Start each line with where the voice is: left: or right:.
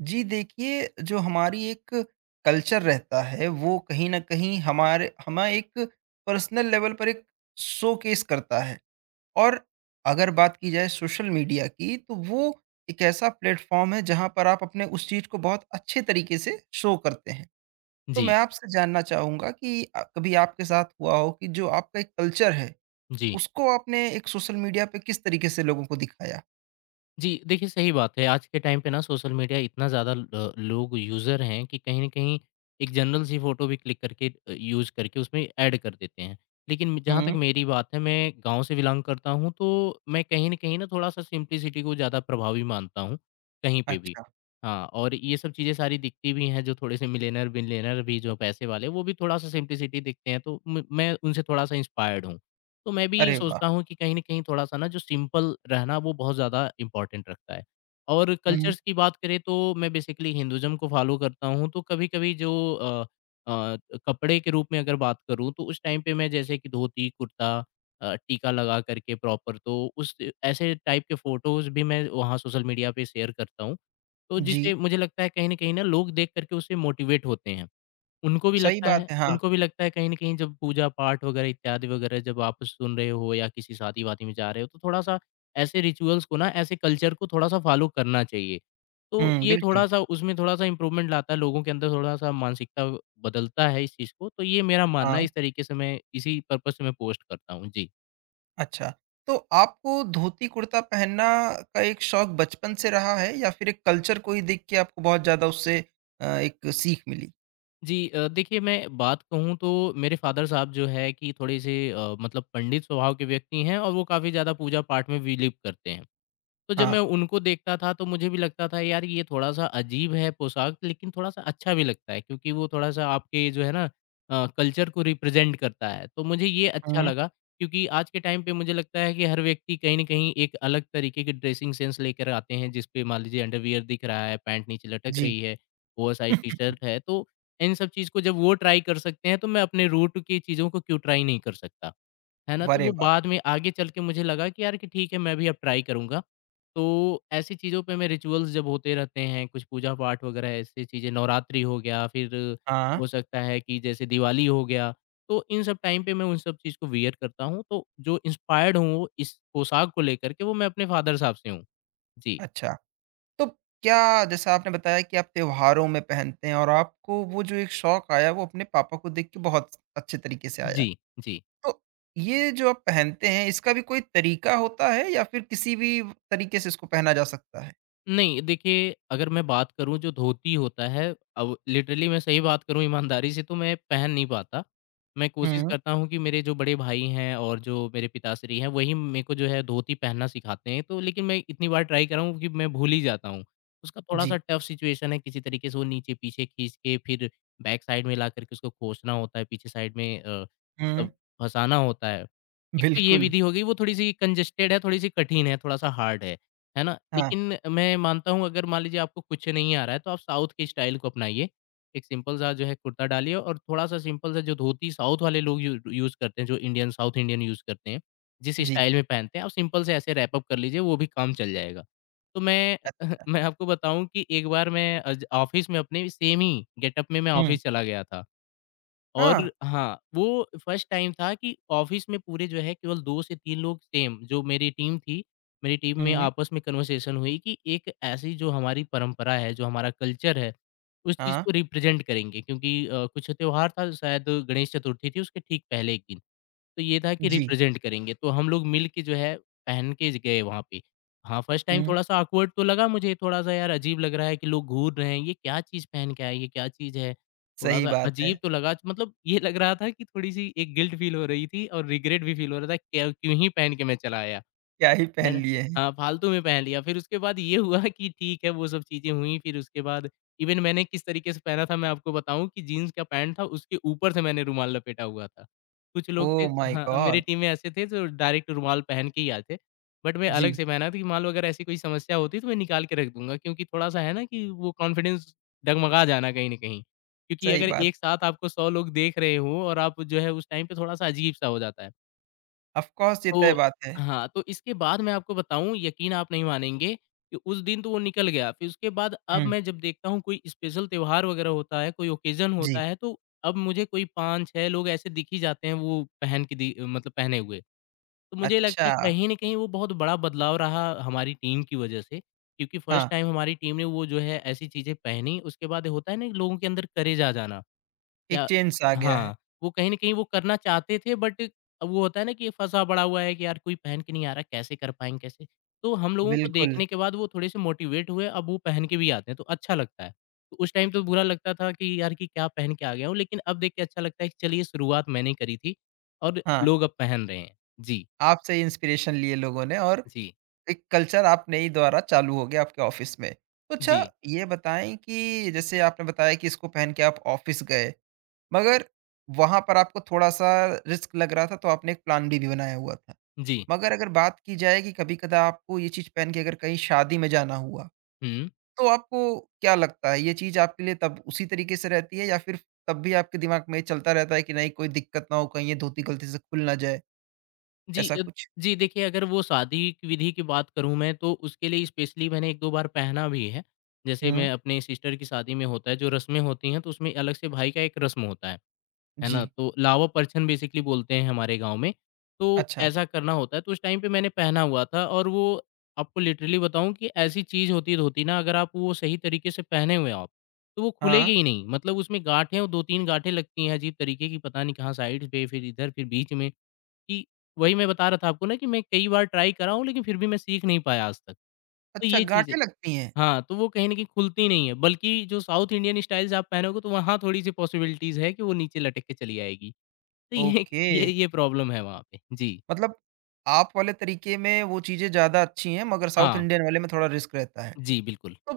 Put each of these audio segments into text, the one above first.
right: जी देखिए, जो हमारी एक कल्चर रहता है, वो कहीं न कहीं हमारे हमें एक पर्सनल लेवल पर एक शोकेस करता है और अगर बात की जाए सोशल मीडिया की, तो वो एक ऐसा प्लेटफ़ॉर्म है, जहाँ पर आप अपने उस चीज़ को बहुत अच्छे तरीके से शो करते हैं। तो मैं
left: जी,
right: आपसे जानना चाहूँगा कि कभी आपके साथ हुआ हो कि जो आपका एक कल्चर है,
left: जी।
right: उसको आपने एक सोशल मीडिया पे किस तरीके से लोगों को दिखाया?
left: जी, देखिए सही बात है, आज के टाइम पे ना सोशल मीडिया इतना ज़्यादा ल लोग यूज़र हैं कि कहीं न कहीं एक जनरल सी फ़ोटो भी क्लिक करके यूज़ करके उसमें ऐड कर देते हैं। लेकिन जहाँ तक
right: हुँ।
left: मेरी बात है, मैं गाँव से बिलॉन्ग करता हूँ, तो मैं कहीं न कहीं ना थोड़ा-सा सिम्प्लिसिटी को ज़्यादा प्रभावी मानता हूँ, कहीं पे भी।
right: अच्छा।
left: हाँ, और ये सब चीज़ें सारी दिखती भी हैं, जो थोड़े से मिलियनेयर, बिलियनेयर भी जो पैसे वाले, वो भी थोड़ा-सा सिम्प्लिसिटी दिखते हैं, तो म मैं उनसे थोड़ा-सा इंस्पायर्ड हूँ। तो मैं भी
right: अरे वाह!
left: सोचता हूँ कि कहीं न कहीं थोड़ा-सा ना जो सिंपल रहना वो बहुत ज़्यादा इम्पोर्टेंट रखता है। और
right: हुँ।
left: कल्चर्स की बात करें तो मैं बेसिकली हिंदुइज़्म को फ़ॉलो करता हूँ, तो कभी-कभी जो अ, कपड़े के रूप में अगर बात करूँ, तो उस टाइम पे मैं जैसे कि धोती, कुर्ता, टीका लगा कर के प्रॉपर, तो उस ऐसे टाइप के फ़ोटोज़ भी मैं वहाँ सोशल मीडिया पे शेयर करता हूँ। तो
right: जी,
left: जिससे मुझे लगता है कहीं न कहीं ना लोग देख कर के उससे मोटिवेट होते हैं।
right: सही बात है। हाँ।
left: उनको भी लगता है कहीं न कहीं जब पूजा-पाठ वगैरह इत्यादि वगैरह जब आप सुन रहे हो या किसी शादी-वादी में जा रहे हो, तो थोड़ा-सा ऐसे रिचुअल्स को ना, ऐसे कल्चर को थोड़ा-सा फ़ॉलो करना चाहिए। तो
right: हुँ,
left: ये
right: बिल्कुल।
left: थोड़ा-सा उसमें थोड़ा-सा इम्प्रूवमेंट लाता है, लोगों के अंदर थोड़ा-सा मानसिकता बदलता है इस चीज़ को, तो ये मेरा
right: हाँ,
left: मानना है, इस तरीके से मैं इसी पर्पज़ से मैं पोस्ट करता हूँ। जी।
right: अच्छा। तो आपको धोती-कुर्ता पहनना का एक शौक बचपन से रहा है या फिर एक कल्चर को ही देख के आपको बहुत ज़्यादा उससे एक सीख मिली?
left: जी, देखिए मैं बात कहूँ तो मेरे फ़ादर साहब जो है कि थोड़े-से, मतलब पंडित स्वभाव के व्यक्ति हैं और वो काफ़ी ज़्यादा पूजा-पाठ में बिलीव करते हैं। तो जब
right: हाँ।
left: मैं उनको देखता था तो मुझे भी लगता था यार, ये थोड़ा-सा अजीब है पोशाक, लेकिन थोड़ा-सा अच्छा भी लगता है, क्योंकि वो थोड़ा-सा आपके जो है ना, कल्चर को रिप्रेज़ेंट करता है। तो मुझे ये अच्छा
right: हुँ,
left: लगा, क्योंकि आज के टाइम पे मुझे लगता है कि हर व्यक्ति कहीं न कहीं एक अलग तरीके के ड्रेसिंग सेंस लेकर आते हैं, जिस पे मान लीजिए अंडरवियर दिख रहा है, पैंट नीचे लटक
right: जी।
left: रही है, ओवरसाइज़ टी-शर्ट है। तो इन सब चीज़ को जब वो ट्राई कर सकते हैं, तो मैं अपने रूट की चीज़ों को क्यों ट्राई नहीं कर सकता? है ना? तो
right: अरे
left: वो
right: वाह!
left: बाद में आगे चल के मुझे लगा कि यार, कि ठीक है, मैं भी अब ट्राई करूँगा। तो ऐसी चीज़ों पे, मैं रिचुअल्स जब होते रहते हैं, कुछ पूजा-पाठ वगैरह ऐसी चीज़ें, नवरात्रि हो गया, फिर
right: हाँ,
left: हो सकता है कि जैसे दिवाली हो गया, तो इन सब टाइम पे मैं उन सब चीज़ को वियर करता हूँ। तो जो इंस्पायर्ड हूँ इस पोशाक को लेकर के, वो मैं अपने फादर साहब से हूँ। जी।
right: अच्छा। तो क्या जैसा आपने बताया कि आप त्योहारों में पहनते हैं और आपको वो जो एक शौक आया वो अपने पापा को देख के बहुत अच्छे तरीके से आया।
left: जी, जी।
right: तो ये जो आप पहनते हैं इसका भी कोई तरीका होता है या फिर किसी भी तरीके से इसको पहना जा सकता है?
left: नहीं, देखिए, अगर मैं बात करूँ जो धोती होता है, अब लिटरली मैं सही बात करूँ ईमानदारी से, तो मैं पहन नहीं पाता। मैं कोशिश
right: हुँ,
left: करता हूँ कि मेरे जो बड़े भाई हैं और जो मेरे पिताश्री हैं, वही मेरे को जो है धोती पहनना सिखाते हैं। तो लेकिन मैं इतनी बार ट्राई कर रहा हूँ कि मैं भूल ही जाता हूँ। उसका
right: जी।
left: थोड़ा-सा टफ सिचुएशन है, किसी तरीके से वो नीचे पीछे खींच के फिर बैक साइड में लाकर के उसको खोसना होता है, पीछे साइड में
right: हुँ,
left: मतलब फँसाना होता है। एक तो ये
right: बिल्कुल।
left: विधि हो गई, वो थोड़ी-सी कंजेस्टेड है, थोड़ी-सी कठिन है, थोड़ा-सा हार्ड है। है ना?
right: हाँ,
left: लेकिन मैं मानता हूँ, अगर मान लीजिए आपको कुछ नहीं आ रहा है, तो आप साउथ के स्टाइल को अपनाइए। एक सिंपल सा जो है कुर्ता डालिए और थोड़ा-सा सिंपल सा जो धोती साउथ वाले लोग यू यूज़ करते हैं, जो इंडियन साउथ इंडियन यूज़ करते हैं, जिस
right: जी,
left: स्टाइल में पहनते हैं, आप सिंपल से ऐसे रैप अप कर लीजिए, वो भी काम चल जाएगा। तो मैं
right: अच्छा।
left: मैं आपको बताऊँ कि एक बार मैं अज ऑफ़िस में अपने सेम ही गेटअप में मैं
right: हुँ,
left: ऑफ़िस चला गया था। और
right: हाँ।
left: हाँ, वो फर्स्ट टाइम था कि ऑफ़िस में पूरे जो है केवल 2 से 3 लोग, सेम जो मेरी टीम थी, मेरी टीम में
right: हुँ,
left: आपस में कन्वर्सेशन हुई कि एक ऐसी जो हमारी परंपरा है, जो हमारा कल्चर है, उस चीज़
right: हाँ,
left: को रिप्रेज़ेंट करेंगे, क्योंकि कुछ त्योहार था, शायद गणेश चतुर्थी थी उसके ठीक पहले एक दिन। तो ये था कि
right: जी।
left: रिप्रेज़ेंट करेंगे, तो हम लोग मिल के जो है पहन के ज गए वहाँ पे। हाँ, फर्स्ट टाइम
right: हुँ,
left: थोड़ा-सा ऑकवर्ड तो लगा मुझे, थोड़ा-सा यार अजीब लग रहा है कि लोग घूर रहे हैं, ये क्या चीज़ पहन के आए, ये क्या चीज़ है?
right: सही
left: थोड़ा-सा
right: बात है।
left: अजीब तो लगा, मतलब ये लग रहा था कि थोड़ी-सी एक गिल्ट फ़ील हो रही थी और रिग्रेट भी फ़ील हो रहा था, क्या क्यों ही पहन के मैं चला आया।
right: क्या ही
left: है
right: पहन
left: ना?
right: लिए हैं।
left: हाँ, फालतू में पहन लिया। फिर उसके बाद ये हुआ कि ठीक है, वो सब चीज़ें हुई, फिर उसके बाद इवन मैंने किस तरीके से पहना था मैं आपको बताऊँ कि जीन्स का पैंट था, उसके ऊपर से मैंने रुमाल लपेटा हुआ था। कुछ लोग थे,
right: ओह माय
left: हाँ, मेरी
right: गॉड!
left: टीम में ऐसे थे जो डायरेक्ट रुमाल पहन के ही आए थे। बट मैं अलग
right: जी,
left: से पहना था कि मान लो अगर ऐसी कोई समस्या होती तो मैं निकाल के रख दूँगा, क्योंकि थोड़ा-सा है ना कि वो कॉन्फिडेंस डगमगा जाना कहीं न कहीं। क्योंकि
right: सही
left: अगर
right: बात।
left: एक साथ आपको 100 लोग देख रहे हों और आप जो है उस टाइम पे थोड़ा-सा अजीब-सा हो जाता है।
right: ऑफ़ कोर्स ये तय
left: तो
right: बात है।
left: हाँ, तो इसके बाद मैं आपको बताऊँ, यकीन आप नहीं मानेंगे कि उस दिन तो वो निकल गया। फिर उसके बाद अब
right: हुँ,
left: मैं जब देखता हूँ कोई स्पेशल त्योहार वग़ैरह होता है, कोई ओकेज़न
right: जी,
left: होता है, तो अब मुझे कोई 5-6 लोग ऐसे दिख ही जाते हैं वो पहन के, दि मतलब पहने हुए। तो मुझे लगता है
right: अच्छा।
left: कहीं न कहीं वो बहुत बड़ा बदलाव रहा हमारी टीम की वज़ह से, क्योंकि फर्स्ट
right: हाँ,
left: टाइम हमारी टीम ने वो जो है ऐसी चीज़ें पहनी, उसके बाद होता है ना लोगों के अंदर करेज आ जाना।
right: एक
left: या
right: चेंज सा आ गया है।
left: हाँ, वो कहीं न कहीं वो करना चाहते थे, बट अब वो होता है ना कि फँसा पड़ा हुआ है कि यार कोई पहन के नहीं आ रहा, कैसे कर पाएँगे, कैसे? तो हम लोगों को
right: बिल्कुल,
left: देखने के बाद वो थोड़े-से मोटिवेट हुए, अब वो पहन के भी आते हैं, तो अच्छा लगता है। तो उस टाइम तो बुरा लगता था कि यार, कि क्या पहन के आ गया हूँ, लेकिन अब देख के अच्छा लगता है कि चलिए शुरुआत मैंने करी थी और
right: हाँ,
left: लोग अब पहन रहे हैं। जी,
right: आपसे ही इंस्पिरेशन लिए लोगों ने और
left: जी,
right: एक कल्चर आपने ही द्वारा चालू हो गया आपके ऑफ़िस में। तो अच्छा
left: जी,
right: ये बताएँ कि जैसे आपने बताया कि इसको पहन के आप ऑफ़िस गए। मगर वहाँ पर आपको थोड़ा-सा रिस्क लग रहा था, तो आपने एक प्लान बी भी बनाया हुआ था।
left: जी।
right: मगर अगर बात की जाए कि कभी-कदा आपको ये चीज़ पहन के अगर कहीं शादी में जाना हुआ,
left: हुँ।
right: तो आपको क्या लगता है? ये चीज़ आपके लिए तब उसी तरीके से रहती है या फिर तब भी आपके दिमाग में चलता रहता है कि नहीं कोई दिक्कत ना हो, कहीं ये धोती गलती से खुल ना जाए,
left: जी,
right: ऐसा कुछ?
left: जी देखिए, अगर वो शादी की विधि की बात करूँ मैं, तो उसके लिए स्पेशली मैंने 1-2 बार पहना भी है। जैसे
right: हुँ,
left: मैं अपने सिस्टर की शादी में होता है जो रस्में होती हैं, तो उसमें अलग से भाई का एक रस्म होता है ना?
right: जी।
left: तो लावा परछन बेसिकली बोलते हैं हमारे गाँव में, तो
right: अच्छा,
left: ऐसा करना होता है, तो उस टाइम पे मैंने पहना हुआ था और वो आपको लिटरली बताऊँ कि ऐसी चीज़ होती धोती ना, अगर आप वो सही तरीके से पहने हुए आप, तो वो
right: हाँ।
left: खुलेगी ही नहीं, मतलब उसमें गाँठें और 2-3 गाँठें लगती हैं अजीब तरीके की, पता नहीं कहाँ साइड पे फिर इधर फिर बीच में, कि वही मैं बता रहा था आपको ना कि मैं कई बार ट्राई करा हूँ, लेकिन फिर भी मैं सीख नहीं पाया आज तक। तो
right: अच्छा
left: ये चीज़
right: गाँठें
left: है।
right: लगती हैं?
left: हाँ, तो वो कहीं न कहीं खुलती नहीं है, बल्कि जो साउथ इंडियन स्टाइल्स आप पहनोगे तो वहाँ थोड़ी-सी पॉसिबिलिटीज़ है कि वो नीचे लटक के चली आएगी। तो ये
right: ओके,
left: ये ये प्रॉब्लम है वहाँ पे। जी।
right: मतलब आप वाले तरीके में वो चीज़ें ज़्यादा अच्छी हैं, मगर साउथ
left: हाँ।
right: इंडियन वाले में थोड़ा रिस्क रहता है।
left: जी, बिल्कुल।
right: तो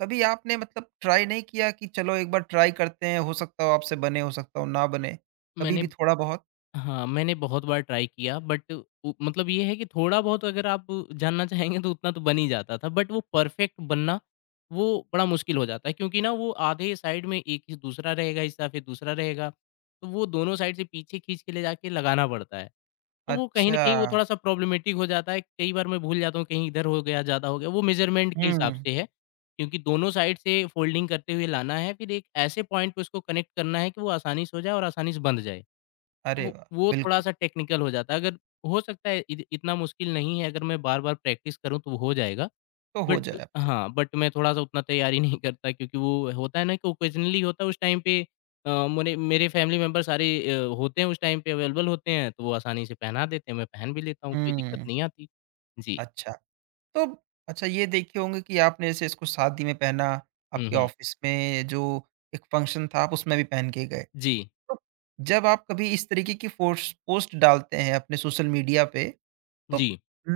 right: कभी आपने मतलब ट्राई नहीं किया कि चलो एक बार ट्राई करते हैं, हो सकता हो आपसे बने, हो सकता हो ना बने, कभी
left: मैंने
right: भी थोड़ा बहुत?
left: हाँ, मैंने बहुत बार ट्राई किया, बट उ मतलब ये है कि थोड़ा बहुत अगर आप जानना चाहेंगे तो उतना तो बन ही जाता था, बट वो परफेक्ट बनना, वो बड़ा मुश्किल हो जाता है, क्योंकि ना वो आधे साइड में एक ही दूसरा रहेगा हिस्सा, फिर दूसरा रहेगा, तो वो दोनों साइड से पीछे खींच के ले जाके लगाना पड़ता है। तो वो कहीं न
right: अच्छा,
left: कहीं वो थोड़ा-सा प्रॉब्लमेटिक हो जाता है, कई बार मैं भूल जाता हूँ कहीं इधर हो गया, ज़्यादा हो गया, वो मेज़रमेंट के
right: हुँ,
left: हिसाब से है, क्योंकि दोनों साइड से फ़ोल्डिंग करते हुए लाना है, फिर एक ऐसे पॉइंट पे उसको कनेक्ट करना है कि वो आसानी से हो जाए और आसानी से बंध जाए। तो
right: अरे
left: वो
right: वाह!
left: वो
right: बिल्कुल,
left: थोड़ा-सा टेक्निकल हो जाता है। अगर हो सकता है इत इतना मुश्किल नहीं है, अगर मैं बार-बार प्रैक्टिस करूँ तो हो जाएगा।
right: तो हो
left: बट
right: जाए आपसे।
left: हाँ, बट मैं थोड़ा-सा उतना तैयारी नहीं करता, क्योंकि वो होता है ना कि ओकेजनली होता है उस टाइम पे, मोरे मेरे फैमिली मेंबर सारे, होते हैं उस टाइम पे अवेलेबल होते हैं, तो वो आसानी से पहना देते हैं, मैं पहन भी लेता हूँ, कोई दिक्कत
right: हुँ,
left: नहीं आती। जी।
right: अच्छा, तो अच्छा ये देखे होंगे कि आपने जैसे इसको शादी में पहना,
left: हुँ,
right: आपके
left: हुँ।
right: ऑफ़िस में जो एक फंक्शन था, आप उसमें भी पहन के गए।
left: जी,
right: तो जब आप कभी इस तरीके की फोर्स पोस्ट डालते हैं अपने सोशल मीडिया पे तो
left: जी।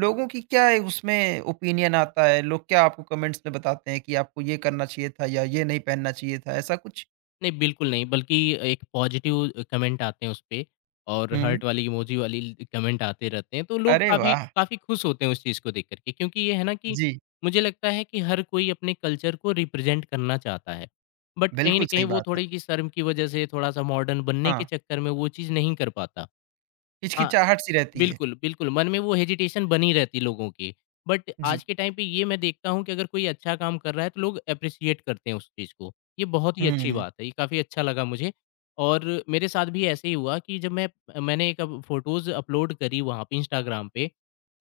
right: लोगों की क्या है उसमें ओपिनियन आता है? लोग क्या आपको कमेंट्स में बताते हैं कि आपको ये करना चाहिए था या ये नहीं पहनना चाहिए था, ऐसा कुछ?
left: नहीं, बिल्कुल नहीं, बल्कि एक पॉज़िटिव कमेंट आते हैं उसपे और
right: हुँ।
left: हर्ट वाली, इमोजी वाली ल कमेंट आते रहते हैं, तो लोग
right: अरे
left: काफ़ी
right: वाह!
left: काफ़ी खुश होते हैं उस चीज़ को देख कर के। क्योंकि ये है ना कि
right: जी,
left: मुझे लगता है कि हर कोई अपने कल्चर को रिप्रेज़ेंट करना चाहता है, बट कहीं न
right: बिल्कुल
left: कहीं
right: सही
left: वो
right: बात है।
left: थोड़ी-सी शर्म की वज़ह से, थोड़ा-सा मॉडर्न बनने के
right: हाँ,
left: चक्कर में वो चीज़ नहीं कर पाता। हाँ,
right: हिचकिचाहट सी रहती है।
left: बिल्कुल, बिल्कुल, मन में वो हेजिटेशन बनी रहती लोगों की। बट आज
right: जी।
left: के टाइम पे ये मैं देखता हूँ कि अगर कोई अच्छा काम कर रहा है तो लोग एप्रिशिएट करते हैं उस चीज़ को। ये बहुत ही अच्छी
right: हुँ।
left: बात है, ये काफ़ी अच्छा लगा मुझे। और मेरे साथ भी ऐसे ही हुआ कि जब मैंने एक अब फ़ोटोज़ अपलोड करी वहाँ पे इंस्टाग्राम पे,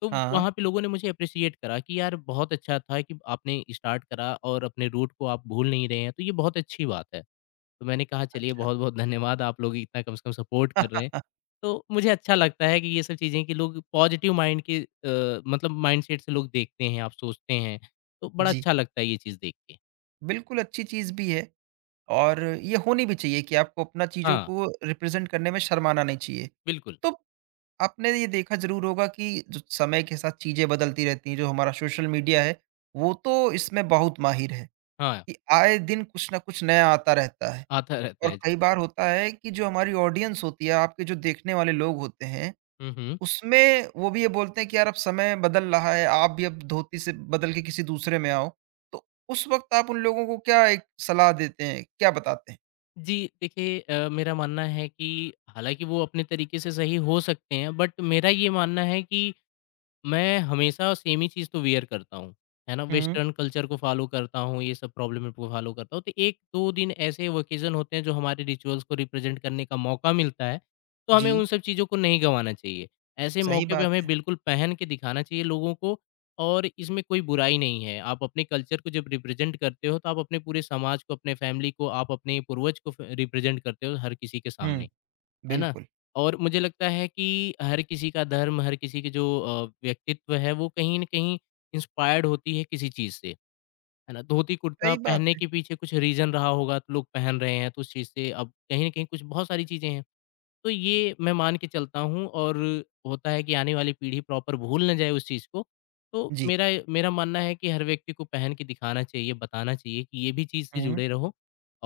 left: तो
right: हाँ,
left: वहाँ पे लोगों ने मुझे एप्रिशिएट करा कि यार बहुत अच्छा था कि आपने स्टार्ट करा और अपने रूट को आप भूल नहीं रहे हैं, तो ये बहुत अच्छी बात है। तो मैंने कहा चलिए
right: अच्छा।
left: बहुत-बहुत धन्यवाद आप लोग इतना कम से कम सपोर्ट कर रहे हैं। तो मुझे अच्छा लगता है कि ये सब चीज़ें कि लोग पॉज़िटिव माइंड के मतलब माइंडसेट से लोग देखते हैं, आप सोचते हैं, तो बड़ा
right: जी,
left: अच्छा लगता है ये चीज़ देख के।
right: बिल्कुल अच्छी चीज़ भी है और ये होनी भी चाहिए कि आपको अपना चीज़ों
left: हाँ,
right: को रिप्रेज़ेंट करने में शर्माना नहीं चाहिए।
left: बिल्कुल।
right: तो आपने ये देखा ज़रूर होगा कि जो समय के साथ चीज़ें बदलती रहती हैं, जो हमारा सोशल मीडिया है, वो तो इसमें बहुत माहिर है
left: हाँ,
right: कि आए दिन कुछ ना कुछ नया आता रहता है।
left: आता रहता
right: और
left: है।
right: कई बार होता है कि जो हमारी ऑडियंस होती है, आपके जो देखने वाले लोग होते हैं,
left: हुँ, हुँ।
right: उसमें वो भी ये बोलते हैं कि यार अब समय बदल रहा है, आप भी अब धोती से बदल के किसी दूसरे में आओ। तो उस वक़्त आप उन लोगों को क्या एक सलाह देते हैं, क्या बताते हैं?
left: जी, देखिए मेरा मानना है कि हालाँकि वो अपने तरीके से सही हो सकते हैं, बट मेरा ये मानना है कि मैं हमेशा सेम ही चीज़ तो वियर करता हूँ, है ना?
right: हुँ,
left: वेस्टर्न कल्चर को फॉलो करता हूँ, ये सब प्रॉब्लम को फॉलो करता हूँ। तो 1-2 दिन ऐसे ओकेज़न होते हैं जो हमारे रिचुअल्स को रिप्रेज़ेंट करने का मौका मिलता है, तो हमें
right: जी,
left: उन सब चीज़ों को नहीं गँवाना चाहिए। ऐसे
right: सही
left: मौके पे
right: बात
left: हमें
right: है।
left: बिल्कुल पहन के दिखाना चाहिए लोगों को और इसमें कोई बुराई नहीं है। आप अपने कल्चर को जब रिप्रेज़ेंट करते हो, तो आप अपने पूरे समाज को, अपने फैमिली को, आप अपने पूर्वज को फ रिप्रेज़ेंट करते हो हर किसी के
right: हुँ,
left: सामने। है ना?
right: बिल्कुल,
left: और मुझे लगता है कि हर किसी का धर्म, हर किसी की जो व्यक्तित्व है, वो कहीं न कहीं इंस्पायर्ड होती है किसी चीज़ से, है ना? धोती-कुर्ता
right: सही बात
left: पहनने
right: है।
left: के पीछे कुछ रीज़न रहा होगा, तो लोग पहन रहे हैं, तो उस चीज़ से अब कहीं न कहीं कुछ बहुत सारी चीज़ें हैं। तो ये मैं मान के चलता हूँ और होता है कि आने वाली पीढ़ी प्रॉपर भूल ना जाए उस चीज़ को। तो
right: जी,
left: मेरा मेरा मानना है कि हर व्यक्ति को पहन के दिखाना चाहिए, बताना चाहिए कि ये भी चीज़ से
right: हुँ,
left: जुड़े रहो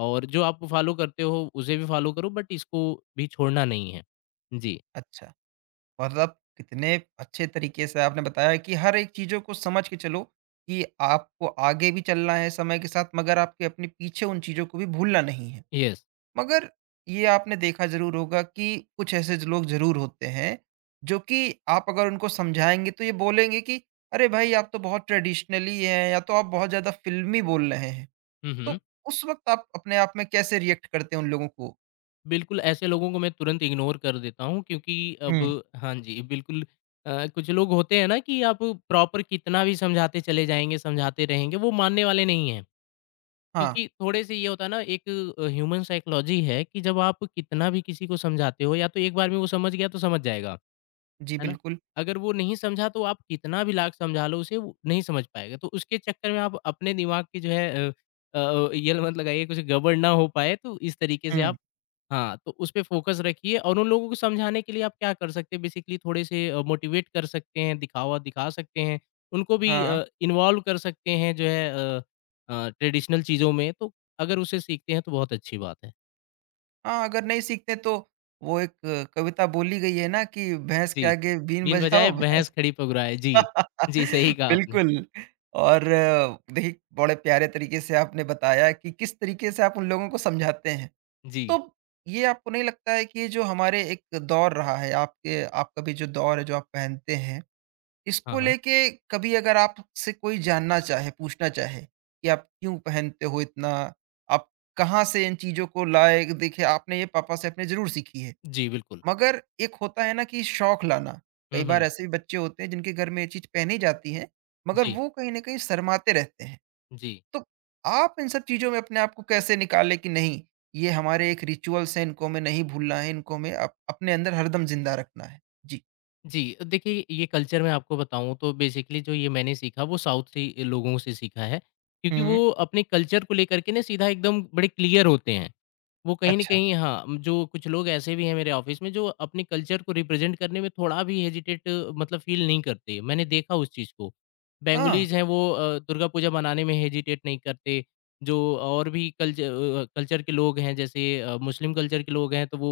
left: और जो आप फॉलो करते हो उसे भी फॉलो करो बट इसको भी छोड़ना नहीं है। जी,
right: अच्छा। मतलब कितने अच्छे तरीके से आपने बताया कि हर एक चीज़ों को समझ के चलो कि आपको आगे भी चलना है समय के साथ मगर आपके अपने पीछे उन चीज़ों को भी भूलना नहीं है।
left: यस।
right: मगर ये आपने देखा ज़रूर होगा कि कुछ ऐसे ज लोग ज़रूर होते हैं जो कि आप अगर उनको समझाएँगे तो ये बोलेंगे कि अरे भाई आप तो बहुत ट्रेडिशनली हैं या तो आप बहुत ज़्यादा फ़िल्मी बोल रहे हैं।
left: हुँ, हुँ।
right: तो उस वक़्त आप अपने आप में कैसे रिएक्ट करते हैं उन लोगों को?
left: बिल्कुल ऐसे लोगों को मैं तुरंत इग्नोर कर देता हूँ क्योंकि अब
right: हुँ।
left: हाँ जी, बिल्कुल कुछ लोग होते हैं ना कि आप प्रॉपर कितना भी समझाते चले जाएँगे, समझाते रहेंगे, वो मानने वाले नहीं हैं।
right: हाँ।
left: क्योंकि थोड़े से ये होता है ना एक ह्यूमन साइकोलॉजी है कि जब आप कितना भी किसी को समझाते हो या तो एक बार में वो समझ गया तो समझ जाएगा,
right: जी,
left: है ना?
right: बिल्कुल।
left: अगर वो नहीं समझा तो आप कितना भी लाख समझा लो उसे वो नहीं समझ पाएगा। तो उसके चक्कर में आप अपने दिमाग की जो है ये मत लगाइए कुछ गड़बड़ ना हो पाए तो इस तरीके से
right: हुँ।
left: आप हाँ, तो उसपे फ़ोकस रखिए और उन लोगों को समझाने के लिए आप क्या कर सकते हैं बेसिकली थोड़े से मोटिवेट कर सकते हैं, दिखावा दिखा सकते हैं, उनको भी
right: हाँ।
left: इन्वॉल्व कर सकते हैं जो है अ ट्रेडिशनल चीज़ों में, तो अगर उसे सीखते हैं तो बहुत अच्छी बात है।
right: हाँ, अगर नहीं सीखते तो वो एक कविता बोली गई है ना कि भैंस के
left: जी,
right: आगे बीन
left: बिन
right: बजाओ
left: बजाए
right: भैंस।
left: भैंस खड़ी पगुराए। जी, जी, सही कहा आपने।
right: बिल्कुल। और देखिए बड़े प्यारे तरीके से आपने बताया कि किस तरीके से आप उन लोगों को समझाते हैं।
left: जी,
right: तो ये आपको नहीं लगता है कि ये जो हमारे एक दौर रहा है, आपके आपका भी जो दौर है जो आप पहनते हैं,
left: हाँ,
right: इसको
left: हाँ।
right: लेके कभी अगर आपसे कोई जानना चाहे, पूछना चाहे कि आप क्यों पहनते हो इतना? आप कहाँ से इन चीज़ों को लाए? देखिए, आपने ये पापा से आपने ज़रूर सीखी है,
left: जी, बिल्कुल।
right: मगर एक होता है ना कि शौक लाना।
left: हुँ,
right: कई
left: हुँ।
right: बार ऐसे भी बच्चे होते हैं जिनके घर में ये चीज़ पहनी जाती है, मगर
left: जी,
right: वो कहीं न कहीं शर्माते रहते हैं।
left: जी।
right: तो आप इन सब चीज़ों में अपने आप को कैसे निकालें कि नहीं, ये हमारे एक रिचुअल्स हैं, इनको हमें नहीं भूलना है, इनको हमें अप अपने अंदर हरदम ज़िंदा रखना है? जी।
left: जी, देखिए ये कल्चर मैं आपको बताऊँ तो बेसिकली जो ये मैंने सीखा वो साउथ से लोगों से सीखा है, क्योंकि
right: हुँ।
left: वो अपने कल्चर को लेकर के ना सीधा एकदम बड़े क्लियर होते हैं। वो कहीं न
right: अच्छा।
left: कहीं हाँ, जो कुछ लोग ऐसे भी हैं मेरे ऑफ़िस में जो अपने कल्चर को रिप्रेज़ेंट करने में थोड़ा भी हेजिटेट मतलब फ़ील नहीं करते। मैंने देखा उस चीज़ को।
right: हाँ,
left: बेंगोलीज़ हैं वो दुर्गा पूजा मनाने में हेजिटेट नहीं करते। जो और भी कल्चर के लोग हैं जैसे मुस्लिम कल्चर के लोग हैं तो वो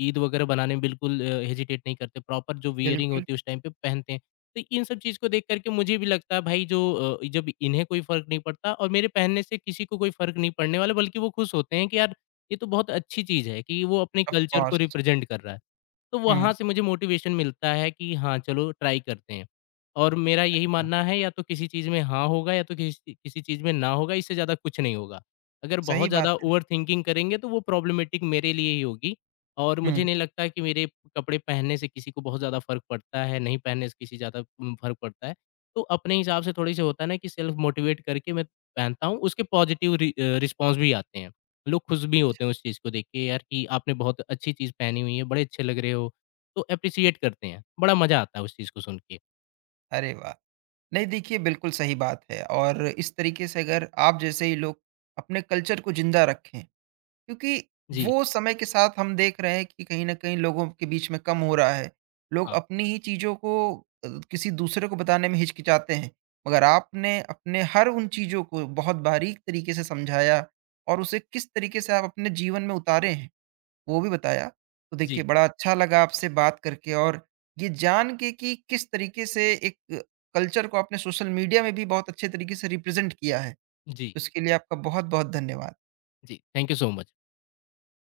left: ईद वग़ैरह बनाने में बिल्कुल हेजिटेट नहीं करते। प्रॉपर जो वियरिंग
right: बिल्कुल।
left: होती है उस टाइम पे पहनते हैं। तो इन सब चीज़ को देख कर के मुझे भी लगता है भाई जब इन्हें कोई फ़र्क नहीं पड़ता और मेरे पहनने से किसी को कोई फ़र्क नहीं पड़ने वाला बल्कि वो खुश होते हैं कि यार ये तो बहुत अच्छी चीज़ है कि वो अपने
right: ऑफ़
left: कल्चर को
right: कोर्स।
left: रिप्रेज़ेंट कर रहा है। तो वहाँ
right: हुँ।
left: से मुझे मोटिवेशन मिलता है कि हाँ, चलो ट्राई करते हैं। और मेरा यही
right: अच्छा।
left: मानना है या तो किसी चीज़ में हाँ होगा या तो किसी किसी चीज़ में ना होगा, इससे ज़्यादा कुछ नहीं होगा। अगर
right: सही
left: बहुत
right: बात
left: ज़्यादा
right: है।
left: ओवरथिंकिंग करेंगे तो वो प्रॉब्लमैटिक मेरे लिए ही होगी और
right: हुँ।
left: मुझे नहीं लगता कि मेरे कपड़े पहनने से किसी को बहुत ज़्यादा फ़र्क पड़ता है, नहीं पहनने से किसी ज़्यादा फ़र्क पड़ता है। तो अपने हिसाब से थोड़ी-सी होता है ना कि सेल्फ मोटिवेट करके मैं पहनता हूँ, उसके पॉज़िटिव रिस्पॉन्स भी आते हैं। लोग खुश भी होते हैं उस चीज़ को देख के यार कि आपने बहुत अच्छी चीज़ पहनी हुई है, बड़े अच्छे लग रहे हो, तो एप्रिशिएट करते हैं। बड़ा मज़ा आता है उस चीज़ को सुन के।
right: अरे वाह! नहीं देखिए बिल्कुल सही बात है और इस तरीके से अगर आप जैसे ही लोग अपने कल्चर को ज़िंदा रखें, क्योंकि
left: जी,
right: वो समय के साथ हम देख रहे हैं कि कहीं न कहीं लोगों के बीच में कम हो रहा है। लोग
left: हाँ।
right: अपनी ही चीज़ों को किसी दूसरे को बताने में हिचकिचाते हैं। मगर आपने अपने हर उन चीज़ों को बहुत बारीक तरीके से समझाया और उसे किस तरीके से आप अपने जीवन में उतारे हैं। वो भी बताया। तो देखिए
left: जी,
right: बड़ा अच्छा लगा आपसे बात करके और ये जान के कि किस तरीके से एक कल्चर को आपने सोशल मीडिया में भी बहुत अच्छे तरीके से रिप्रेज़ेंट किया है।
left: जी,
right: तो इसके लिए आपका बहुत-बहुत धन्यवाद।
left: जी। Thank you so much.